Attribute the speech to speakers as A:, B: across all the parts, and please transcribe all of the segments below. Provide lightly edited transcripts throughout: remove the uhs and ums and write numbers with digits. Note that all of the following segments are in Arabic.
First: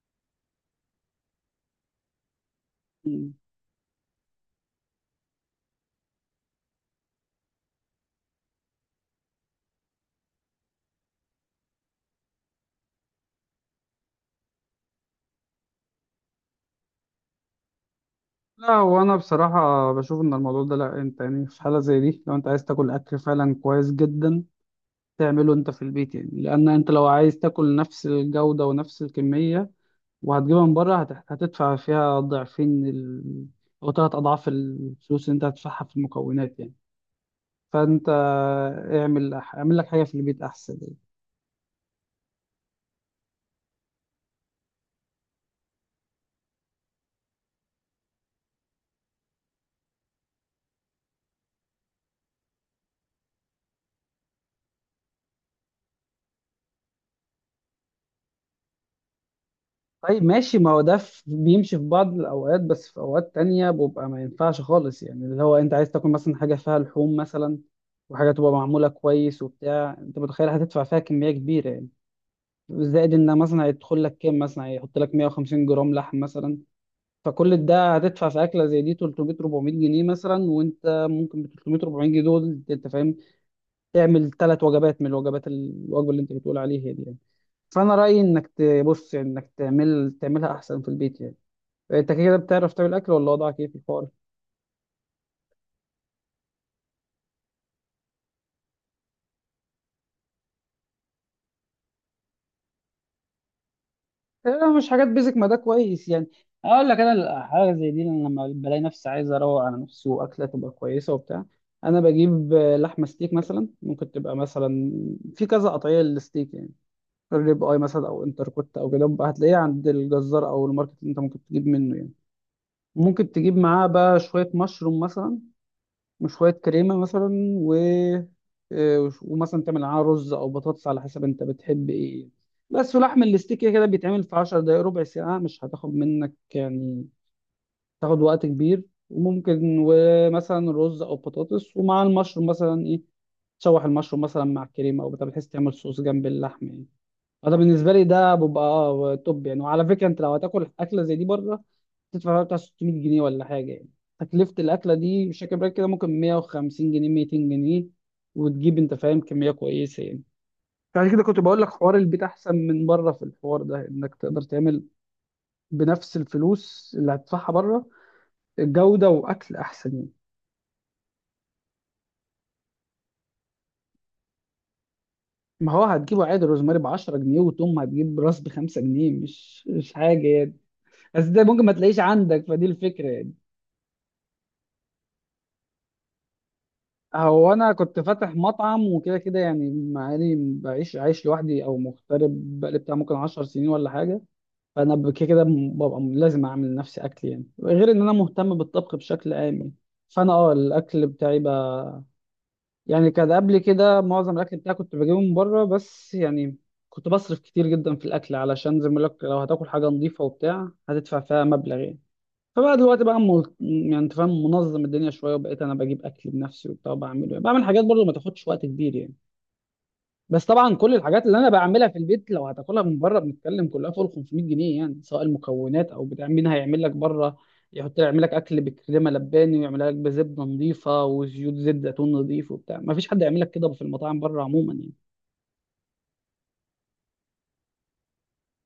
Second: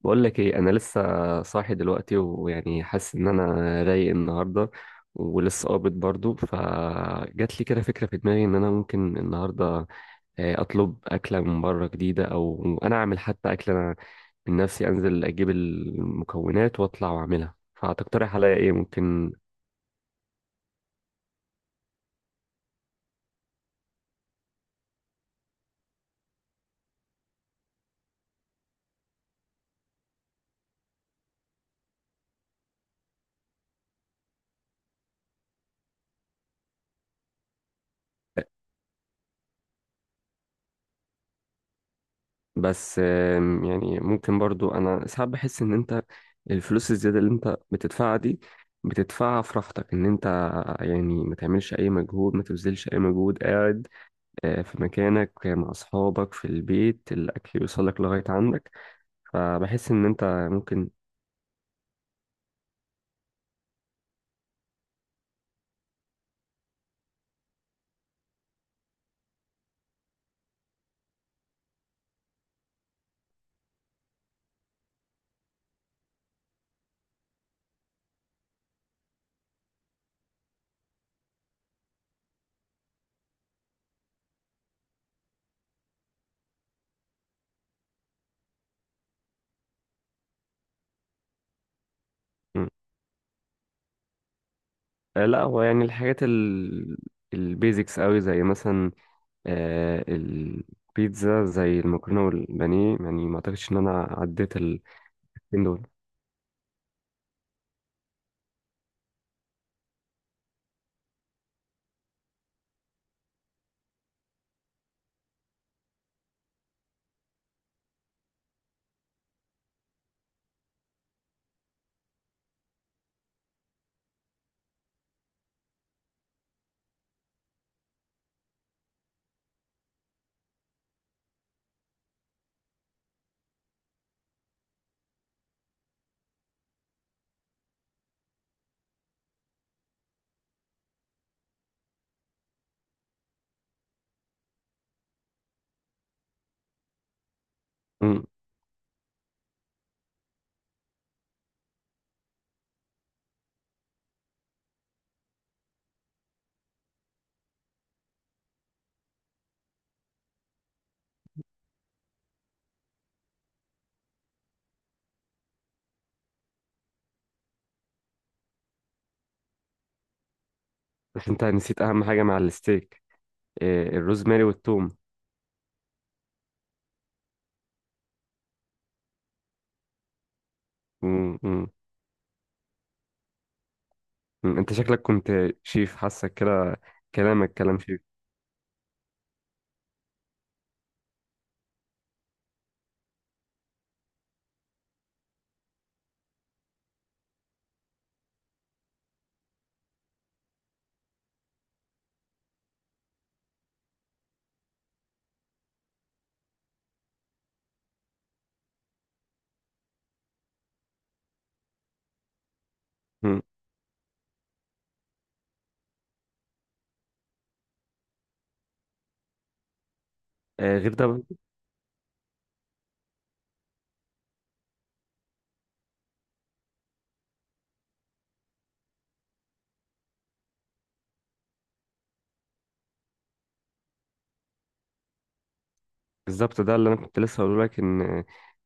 A: بقول لك ايه؟ انا لسه صاحي دلوقتي، ويعني حاسس ان
B: مم.
A: انا رايق النهارده، ولسه قابض برضو. فجات لي كده فكره في دماغي ان انا ممكن النهارده اطلب اكله من بره جديده، او انا اعمل حتى اكله. انا من نفسي انزل اجيب المكونات واطلع واعملها، فهتقترح عليا ايه
B: لا، وانا
A: ممكن؟
B: بصراحة بشوف ان الموضوع ده، لا انت يعني في حالة زي دي لو انت عايز تاكل اكل فعلا كويس جدا تعمله انت في البيت، يعني لان انت لو عايز تاكل نفس الجودة ونفس الكمية وهتجيبها من بره هتدفع فيها ضعفين او ثلاث اضعاف الفلوس اللي انت هتدفعها في المكونات يعني. فانت اعمل لك حاجة في البيت احسن يعني.
A: بس يعني ممكن برضو، انا ساعات بحس ان انت الفلوس الزياده اللي انت بتدفعها دي بتدفعها في راحتك، ان انت يعني ما تعملش اي مجهود، ما تبذلش اي مجهود، قاعد في مكانك مع اصحابك في البيت، الاكل يوصلك لغايه عندك. فبحس ان
B: طيب
A: انت
B: ماشي، ما هو
A: ممكن.
B: ده بيمشي في بعض الأوقات، بس في أوقات تانية بيبقى ما ينفعش خالص، يعني اللي هو أنت عايز تاكل مثلا حاجة فيها لحوم مثلا وحاجة تبقى معمولة كويس وبتاع، أنت متخيل هتدفع فيها كمية كبيرة يعني. زائد إن مثلا هيدخل لك كام، مثلا هيحط لك 150 جرام لحم مثلا. فكل ده هتدفع في أكلة زي دي 300 400 جنيه مثلا، وأنت ممكن ب 300 400 جنيه دول أنت فاهم تعمل ثلاث وجبات من الوجبات، الوجبة اللي أنت بتقول عليها دي يعني. فأنا رأيي إنك تبص، يعني إنك تعملها أحسن في البيت يعني. انت كده
A: مم.
B: بتعرف تعمل اكل ولا وضعك ايه في الحوار؟
A: لا، هو يعني الحاجات ال البيزكس قوي، زي مثلا البيتزا، زي المكرونه والبانيه، يعني ما اعتقدش ان انا عديت
B: لا،
A: ال
B: مش حاجات بيزك، ما ده
A: دول.
B: كويس يعني. اقول لك انا حاجه زي دي، أنا لما بلاقي نفسي عايز اروق على نفسي واكله تبقى كويسه وبتاع، انا بجيب لحمه ستيك مثلا، ممكن تبقى مثلا في كذا قطعيه للستيك يعني، ريب اي مثلا او انتركوت او كده بقى، هتلاقيه عند الجزار او الماركت اللي انت ممكن تجيب منه يعني. ممكن تجيب معاه بقى شويه مشروم مثلا، وشوية كريمة مثلا، و ومثلا تعمل معاها رز أو بطاطس على حسب أنت بتحب إيه. بس ولحم الاستيك كده كده بيتعمل في 10 دقايق، ربع ساعة مش هتاخد منك يعني، تاخد وقت كبير. وممكن ومثلا رز أو بطاطس ومع المشروم مثلا إيه، تشوح المشروم مثلا مع الكريمة أو بتاع بحيث تعمل صوص جنب اللحم يعني. انا بالنسبه لي ده بيبقى اه توب يعني. وعلى فكره، انت لو هتاكل اكله زي دي بره تدفع فيها بتاع 600 جنيه ولا حاجه يعني. تكلفه الاكله دي مش فاكر بالك كده، ممكن 150 جنيه 200 جنيه، وتجيب انت فاهم كميه كويسه يعني. فعشان كده كنت بقول لك حوار البيت احسن من بره في الحوار ده، انك تقدر تعمل بنفس الفلوس اللي هتدفعها بره جوده واكل احسن يعني.
A: بس انت نسيت اهم حاجه مع الستيك، الروزماري والثوم.
B: ما هو هتجيبه عادي، روزماري ب 10 جنيه، وتوم هتجيب راس ب 5 جنيه، مش حاجه يعني. بس
A: مم،
B: ده ممكن
A: مم.
B: ما تلاقيش عندك، فدي الفكره يعني.
A: مم. انت شكلك كنت شيف، حاسك كده،
B: هو
A: كلامك
B: انا
A: كلام
B: كنت
A: شيف.
B: فاتح مطعم وكده كده يعني، مع اني بعيش عايش لوحدي او مغترب بقالي بتاع ممكن 10 سنين ولا حاجه. فانا ب- كده كده م- ببقى م- لازم اعمل لنفسي اكل يعني، غير ان انا مهتم بالطبخ بشكل عام يعني. فانا اه الاكل بتاعي بقى، يعني كان قبل كده معظم الاكل بتاعي كنت بجيبه من بره بس يعني، كنت بصرف كتير جدا في الاكل، علشان زي ما بقول لك لو هتاكل حاجه نظيفه وبتاع هتدفع فيها مبلغ يعني. فبقى دلوقتي بقى
A: مم.
B: يعني انت فاهم منظم الدنيا شويه، وبقيت انا بجيب اكل بنفسي وبتاع وبعمله يعني، بعمل حاجات برضو ما تاخدش وقت كبير يعني. بس طبعا كل
A: غير ده،
B: الحاجات اللي انا بعملها في البيت لو هتاكلها من بره بنتكلم كلها فوق ال 500 جنيه يعني، سواء المكونات او بتاع مين هيعمل لك بره، يحط يعمل لك اكل بكريمه لباني، ويعمل لك بزبده نظيفه وزيوت زيت، زيتون نظيف وبتاع، ما فيش حد يعمل لك كده في المطاعم بره عموما يعني.
A: بالظبط ده اللي انا كنت لسه هقوله لك. ان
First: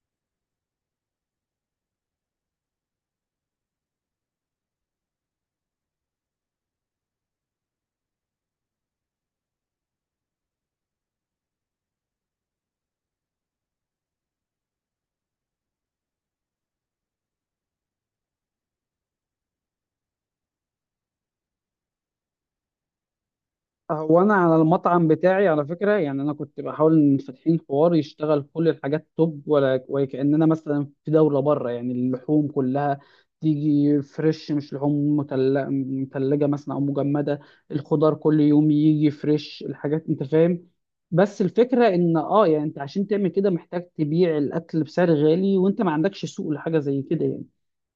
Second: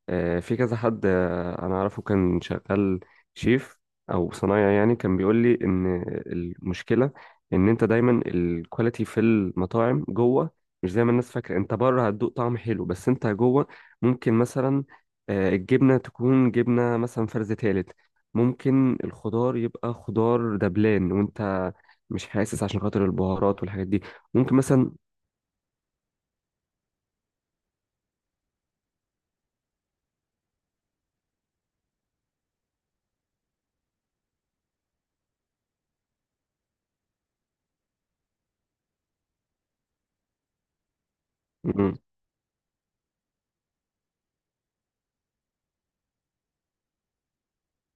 A: في كذا حد انا اعرفه كان شغال شيف او صنايعي، يعني كان بيقول لي ان المشكله ان انت دايما الكواليتي في المطاعم جوه مش زي ما الناس فاكره. انت بره هتدوق طعم حلو، بس انت جوه ممكن مثلا الجبنه تكون جبنه مثلا فرز تالت، ممكن الخضار يبقى خضار دبلان، وانت مش حاسس عشان خاطر البهارات والحاجات دي.
B: هو انا
A: ممكن
B: على
A: مثلا.
B: المطعم بتاعي على فكره يعني، انا كنت بحاول ان فاتحين حوار يشتغل كل الحاجات توب، ولا وكاننا مثلا في دوله بره يعني، اللحوم كلها تيجي فريش مش لحوم متلجه مثلا او مجمده. الخضار كل يوم يجي فريش الحاجات انت فاهم. بس الفكره
A: مم.
B: ان اه يعني انت عشان تعمل كده محتاج تبيع الاكل بسعر غالي، وانت ما عندكش سوق لحاجه زي كده يعني.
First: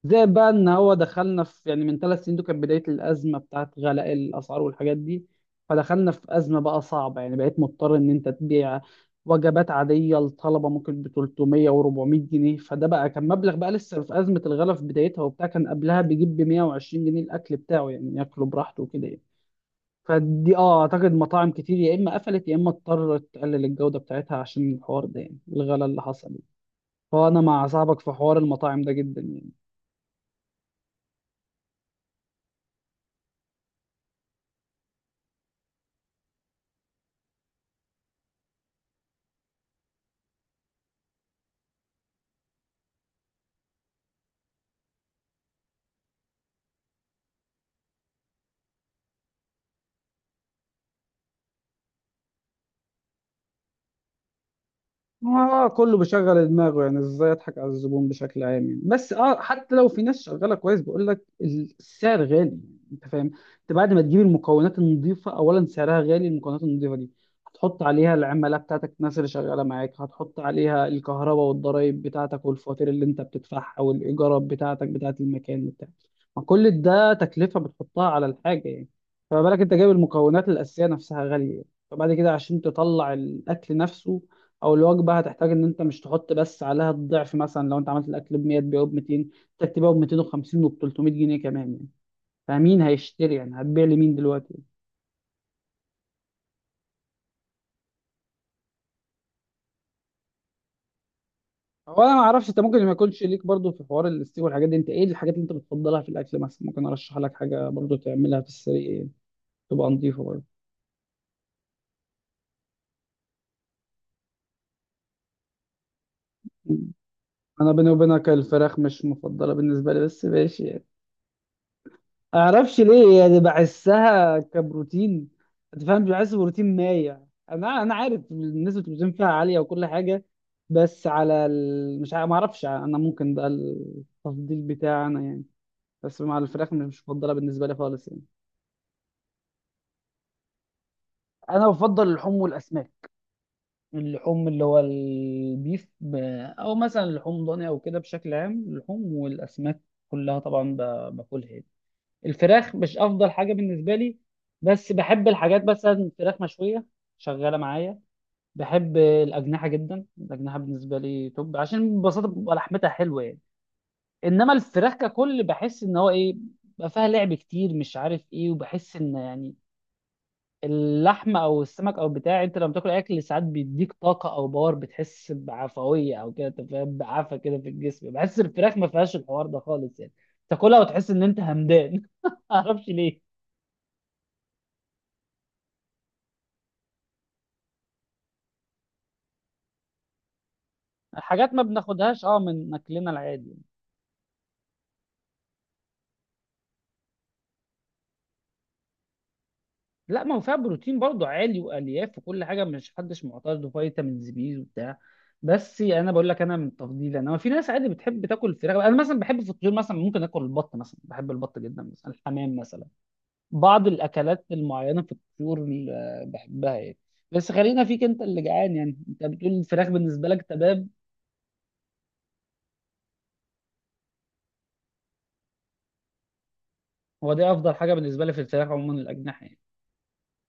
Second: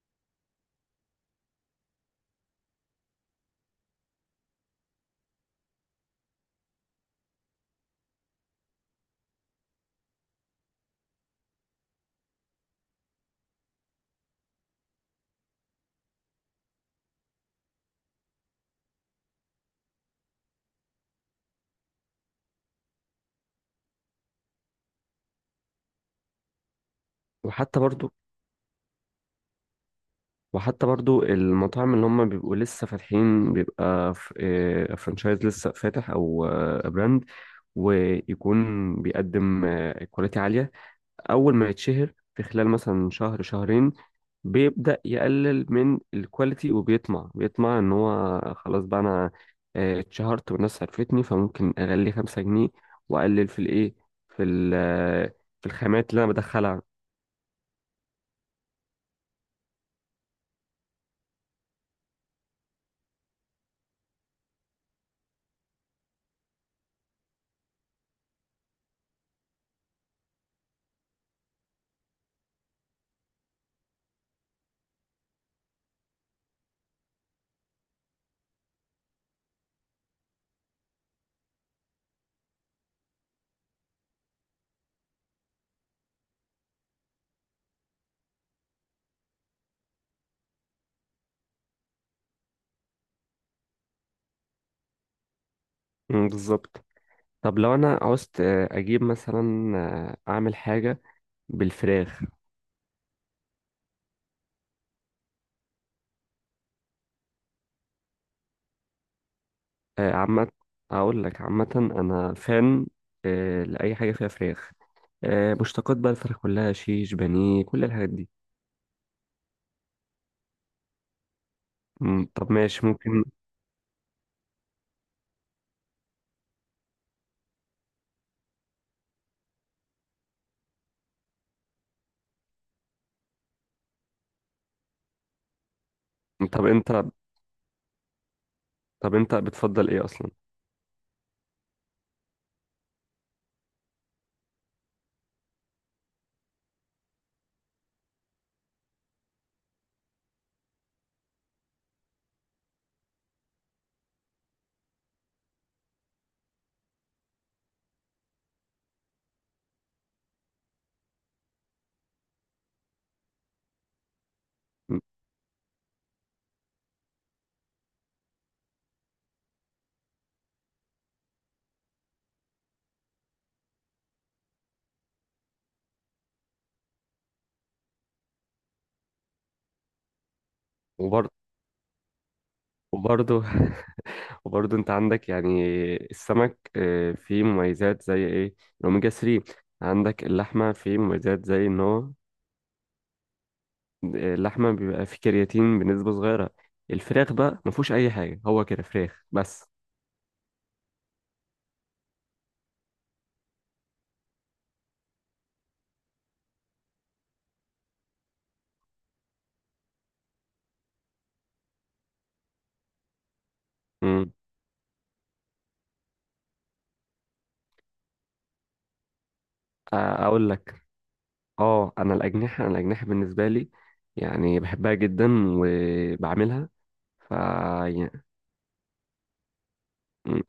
B: زائد بقى ان هو دخلنا في يعني من ثلاث سنين، دول كانت بدايه الازمه بتاعت غلاء الاسعار والحاجات دي. فدخلنا في ازمه بقى صعبه يعني، بقيت مضطر ان انت تبيع وجبات عاديه لطلبه ممكن ب 300 و400 جنيه، فده بقى كان مبلغ بقى، لسه في ازمه الغلاء في بدايتها وبتاع، كان قبلها بيجيب ب 120 جنيه الاكل بتاعه يعني، ياكله براحته وكده يعني. فدي اه اعتقد مطاعم كتير يا اما قفلت يا اما اضطرت تقلل الجوده بتاعتها عشان الحوار ده يعني، الغلاء اللي حصل يعني. فانا مع
A: وحتى
B: صاحبك في
A: برضو
B: حوار المطاعم ده جدا يعني.
A: وحتى برضو المطاعم اللي هم بيبقوا لسه فاتحين، بيبقى فرانشايز لسه فاتح، او براند ويكون بيقدم كواليتي عالية. أول ما يتشهر في خلال مثلا شهر شهرين، بيبدأ يقلل من الكواليتي، وبيطمع إن هو خلاص بقى، أنا اتشهرت والناس عرفتني، فممكن أغلي 5 جنيه وأقلل في الإيه، في ال- آه، في
B: اه كله
A: الخامات اللي أنا
B: بيشغل
A: بدخلها.
B: دماغه يعني ازاي اضحك على الزبون بشكل عام يعني، بس اه حتى لو في ناس شغاله كويس بقول لك السعر غالي، انت فاهم. انت بعد ما تجيب المكونات النظيفه اولا سعرها غالي، المكونات النظيفه دي هتحط عليها العماله بتاعتك، الناس اللي شغاله معاك، هتحط عليها الكهرباء والضرايب بتاعتك والفواتير اللي انت بتدفعها والايجارات بتاعتك بتاعت المكان بتاعك، ما كل ده تكلفه بتحطها على الحاجه يعني. فما بالك انت جايب المكونات الاساسيه نفسها غاليه يعني. فبعد كده عشان تطلع الاكل نفسه او الوجبه، هتحتاج ان انت مش تحط بس عليها الضعف، مثلا لو انت عملت الاكل ب 100 تبيعه ب 200، محتاج تبيعه ب 250 وب 300 جنيه كمان يعني. فمين هيشتري يعني هتبيع لمين دلوقتي؟
A: مم، بالظبط. طب لو انا عاوزت اجيب مثلا، اعمل حاجه
B: هو انا ما
A: بالفراخ.
B: اعرفش، انت ممكن ما يكونش ليك برضو في حوار الاستيك والحاجات دي، انت ايه الحاجات اللي انت بتفضلها في الاكل؟ مثلا ممكن ارشح لك حاجه برضو تعملها في السريع يعني، تبقى نظيفه برضو.
A: عامه، اقول لك عامه انا فان لاي حاجه فيها فراخ، مشتقات بقى الفراخ كلها، شيش، بانيه،
B: انا
A: كل
B: بيني
A: الحاجات
B: وبينك
A: دي.
B: الفراخ مش مفضله بالنسبه لي، بس ماشي يعني.
A: مم، طب
B: اعرفش
A: ماشي،
B: ليه
A: ممكن.
B: يعني، بحسها كبروتين، انت فاهم، بحس بروتين مايع. انا عارف نسبه البروتين فيها عاليه وكل حاجه، بس على مش ما اعرفش يعني، انا ممكن ده التفضيل بتاعي انا يعني. بس مع
A: طب
B: الفراخ مش
A: انت
B: مفضله بالنسبه لي خالص يعني.
A: طب انت بتفضل ايه اصلا؟
B: انا بفضل اللحوم والاسماك، اللحوم اللي هو البيف او مثلا لحوم ضاني او كده، بشكل عام اللحوم والاسماك كلها طبعا باكلها يعني. الفراخ مش افضل حاجه بالنسبه لي، بس بحب الحاجات مثلا فراخ مشويه شغاله معايا. بحب الاجنحه جدا، الاجنحه بالنسبه لي توب، عشان ببساطه بتبقى لحمتها حلوه يعني. انما الفراخ ككل بحس ان هو ايه، بقى فيها لعب كتير مش عارف ايه، وبحس ان يعني اللحمه او السمك او بتاع، انت لما بتاكل اكل ساعات بيديك طاقه او باور، بتحس بعفويه او كده، انت فاهم بعفه كده في الجسم، بحس الفراخ ما فيهاش الحوار ده خالص يعني. تاكلها وتحس ان
A: وبرضه
B: انت همدان معرفش ليه.
A: وبرضه وبرضه انت عندك يعني السمك فيه مميزات زي ايه، الاوميجا 3. عندك اللحمه فيه مميزات
B: حاجات ما
A: زي ان هو
B: بناخدهاش اه من اكلنا العادي.
A: اللحمه بيبقى فيه كرياتين بنسبه صغيره. الفراخ بقى ما فيهوش اي حاجه، هو كده فراخ بس.
B: لا ما هو فيها بروتين برضو عالي والياف وكل حاجه مش حدش معترض، وفيتامينز بي وبتاع. بس يعني انا بقول لك انا من تفضيلي انا. في ناس عادي بتحب تاكل الفراخ، انا مثلا بحب في الطيور، مثلا ممكن اكل البط مثلا، بحب البط جدا مثلا، الحمام مثلا، بعض
A: امم
B: الاكلات المعينه في الطيور اللي بحبها يعني. بس خلينا فيك انت اللي جعان يعني، انت بتقول الفراخ بالنسبه لك
A: اقول لك،
B: تمام.
A: اه انا الاجنحه بالنسبه لي يعني بحبها جدا وبعملها. ف
B: هو دي افضل حاجه
A: يعني
B: بالنسبه لي في الفراخ عموما الاجنحه يعني.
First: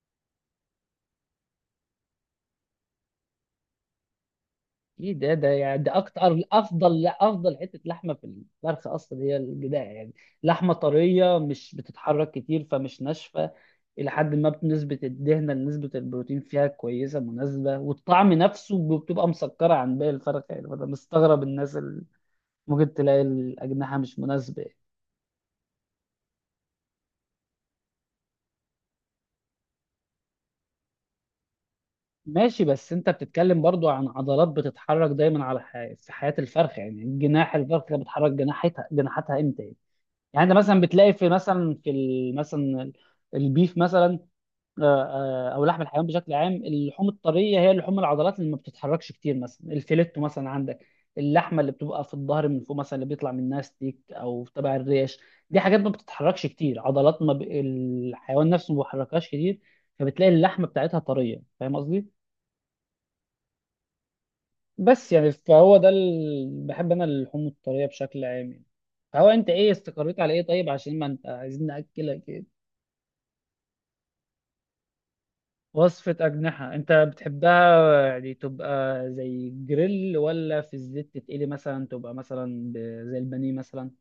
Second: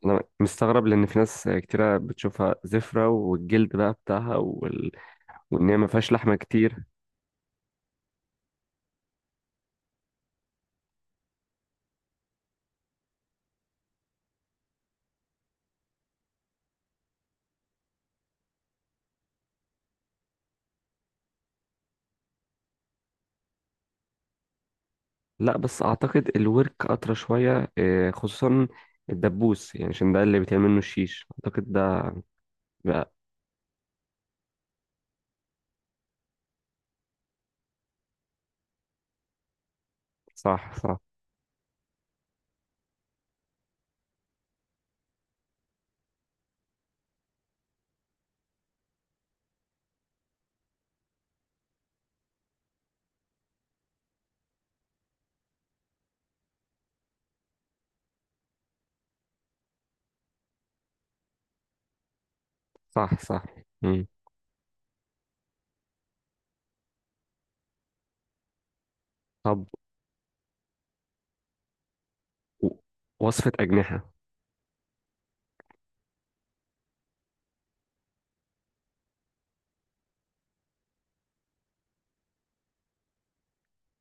A: انا مستغرب لان في ناس كتيره بتشوفها زفره، والجلد بقى بتاعها، وال...
B: ايه ده ده
A: وان هي
B: يعني
A: ما
B: ده
A: فيهاش
B: اكتر
A: لحمه كتير.
B: افضل لا افضل حته لحمه في الفرخ اصلا هي الجداع يعني، لحمه طريه مش بتتحرك كتير فمش ناشفه، الى حد ما نسبه الدهنه لنسبه البروتين فيها كويسه مناسبه، والطعم نفسه بتبقى مسكره عن باقي الفرخ يعني. فانا مستغرب الناس اللي ممكن تلاقي الاجنحه مش مناسبه.
A: لا، بس اعتقد الورك اطرى شويه، خصوصا الدبوس، يعني عشان ده اللي بيتعمل منه الشيش. اعتقد ده
B: ماشي، بس انت
A: بقى.
B: بتتكلم برضو عن عضلات بتتحرك دايما على في حياه الفرخ يعني، جناح الفرخ بتحرك جناحتها امتى يعني؟ يعني انت
A: صح،
B: مثلا
A: صح.
B: بتلاقي في مثلا مثلا البيف مثلا او لحم الحيوان بشكل عام، اللحوم الطريه هي لحوم العضلات اللي ما بتتحركش كتير، مثلا الفيليتو مثلا عندك، اللحمه اللي بتبقى في الظهر من فوق مثلا اللي بيطلع منها ستيك او تبع الريش، دي حاجات ما بتتحركش كتير، عضلات ما الحيوان نفسه ما بيحركهاش كتير، فبتلاقي اللحمه بتاعتها طريه، فاهم قصدي.
A: صح، صح. مم.
B: بس يعني فهو ده بحب انا اللحوم الطريه بشكل عام يعني. فهو انت
A: طب،
B: ايه استقريت على ايه؟ طيب عشان ما انت عايزين ناكلك إيه؟
A: و- وصفة أجنحة.
B: وصفة أجنحة أنت بتحبها يعني تبقى زي جريل ولا في الزيت تتقلي مثلا، تبقى مثلا زي البانيه مثلا؟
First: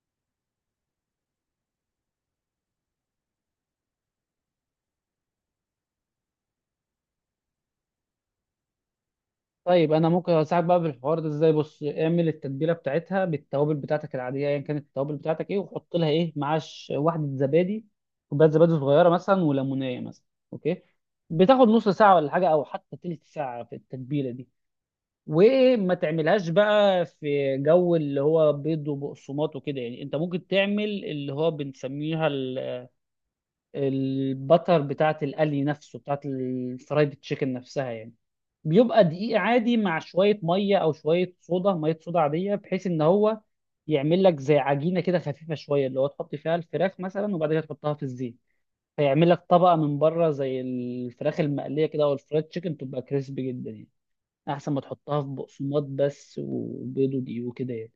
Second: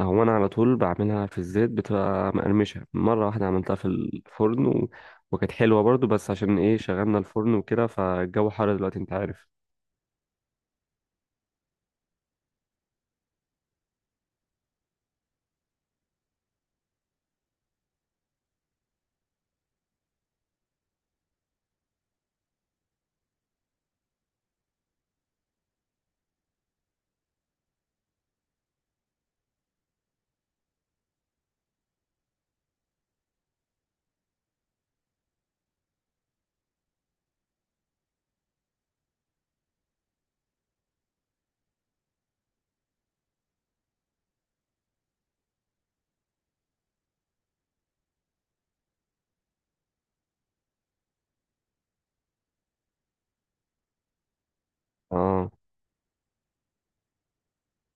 A: هو أنا على طول بعملها في الزيت، بتبقى مقرمشة. مرة واحدة عملتها في الفرن، و... وكانت حلوة برضو، بس عشان إيه شغلنا الفرن وكده، فالجو حر دلوقتي أنت عارف.
B: طيب أنا ممكن أساعدك بقى بالحوار ده إزاي، بص اعمل التتبيلة بتاعتها بالتوابل بتاعتك العادية، أيا كانت التوابل بتاعتك إيه، وحط لها إيه معاش واحدة زبادي، كوباية زبادي صغيرة مثلا وليمونية مثلا، أوكي؟ بتاخد نص ساعة ولا حاجة، أو حتى تلت ساعة في التتبيلة دي. وما تعملهاش بقى في جو اللي هو بيض وبقسماط وكده يعني، انت ممكن تعمل اللي هو بنسميها البتر بتاعت القلي نفسه بتاعت الفرايد تشيكن نفسها يعني. بيبقى دقيق عادي مع شوية مية أو شوية صودا، مية صودا عادية بحيث إن هو يعمل لك زي عجينة كده خفيفة شوية اللي هو تحط فيها الفراخ مثلا، وبعد كده تحطها في الزيت، فيعمل لك طبقة من بره زي الفراخ المقلية كده أو الفرايد تشيكن، تبقى كريسبي جدا يعني، احسن ما تحطها في
A: آه.
B: بقسماط بس وبيض ودقيق وكده يعني.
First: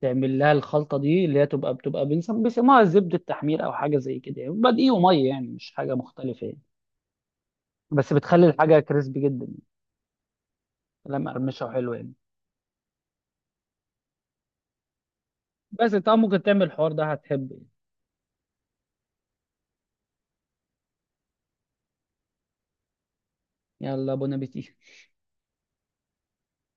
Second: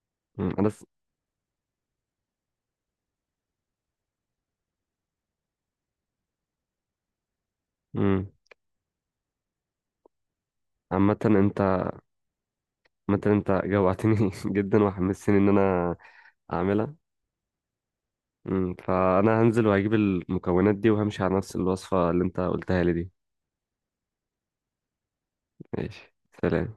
B: تعمل
A: مم.
B: لها الخلطه دي اللي هي تبقى بتبقى بيسموها زبده تحمير او حاجه زي كده يعني، بيبقى دقيق وميه يعني مش حاجه مختلفه يعني، بس
A: مم.
B: بتخلي الحاجه كريسبي جدا يعني،
A: عامة
B: لما مقرمشه
A: أنت
B: وحلوه يعني.
A: عامة أنت جوعتني جدا، وحمستني إن
B: بس
A: أنا
B: طبعا ممكن تعمل الحوار
A: أعملها.
B: ده هتحبه يعني.
A: مم. فأنا هنزل وهجيب المكونات دي، وهمشي على نفس الوصفة اللي أنت قلتها لي دي.
B: يلا، بون ابيتي.
A: ماشي. سلام.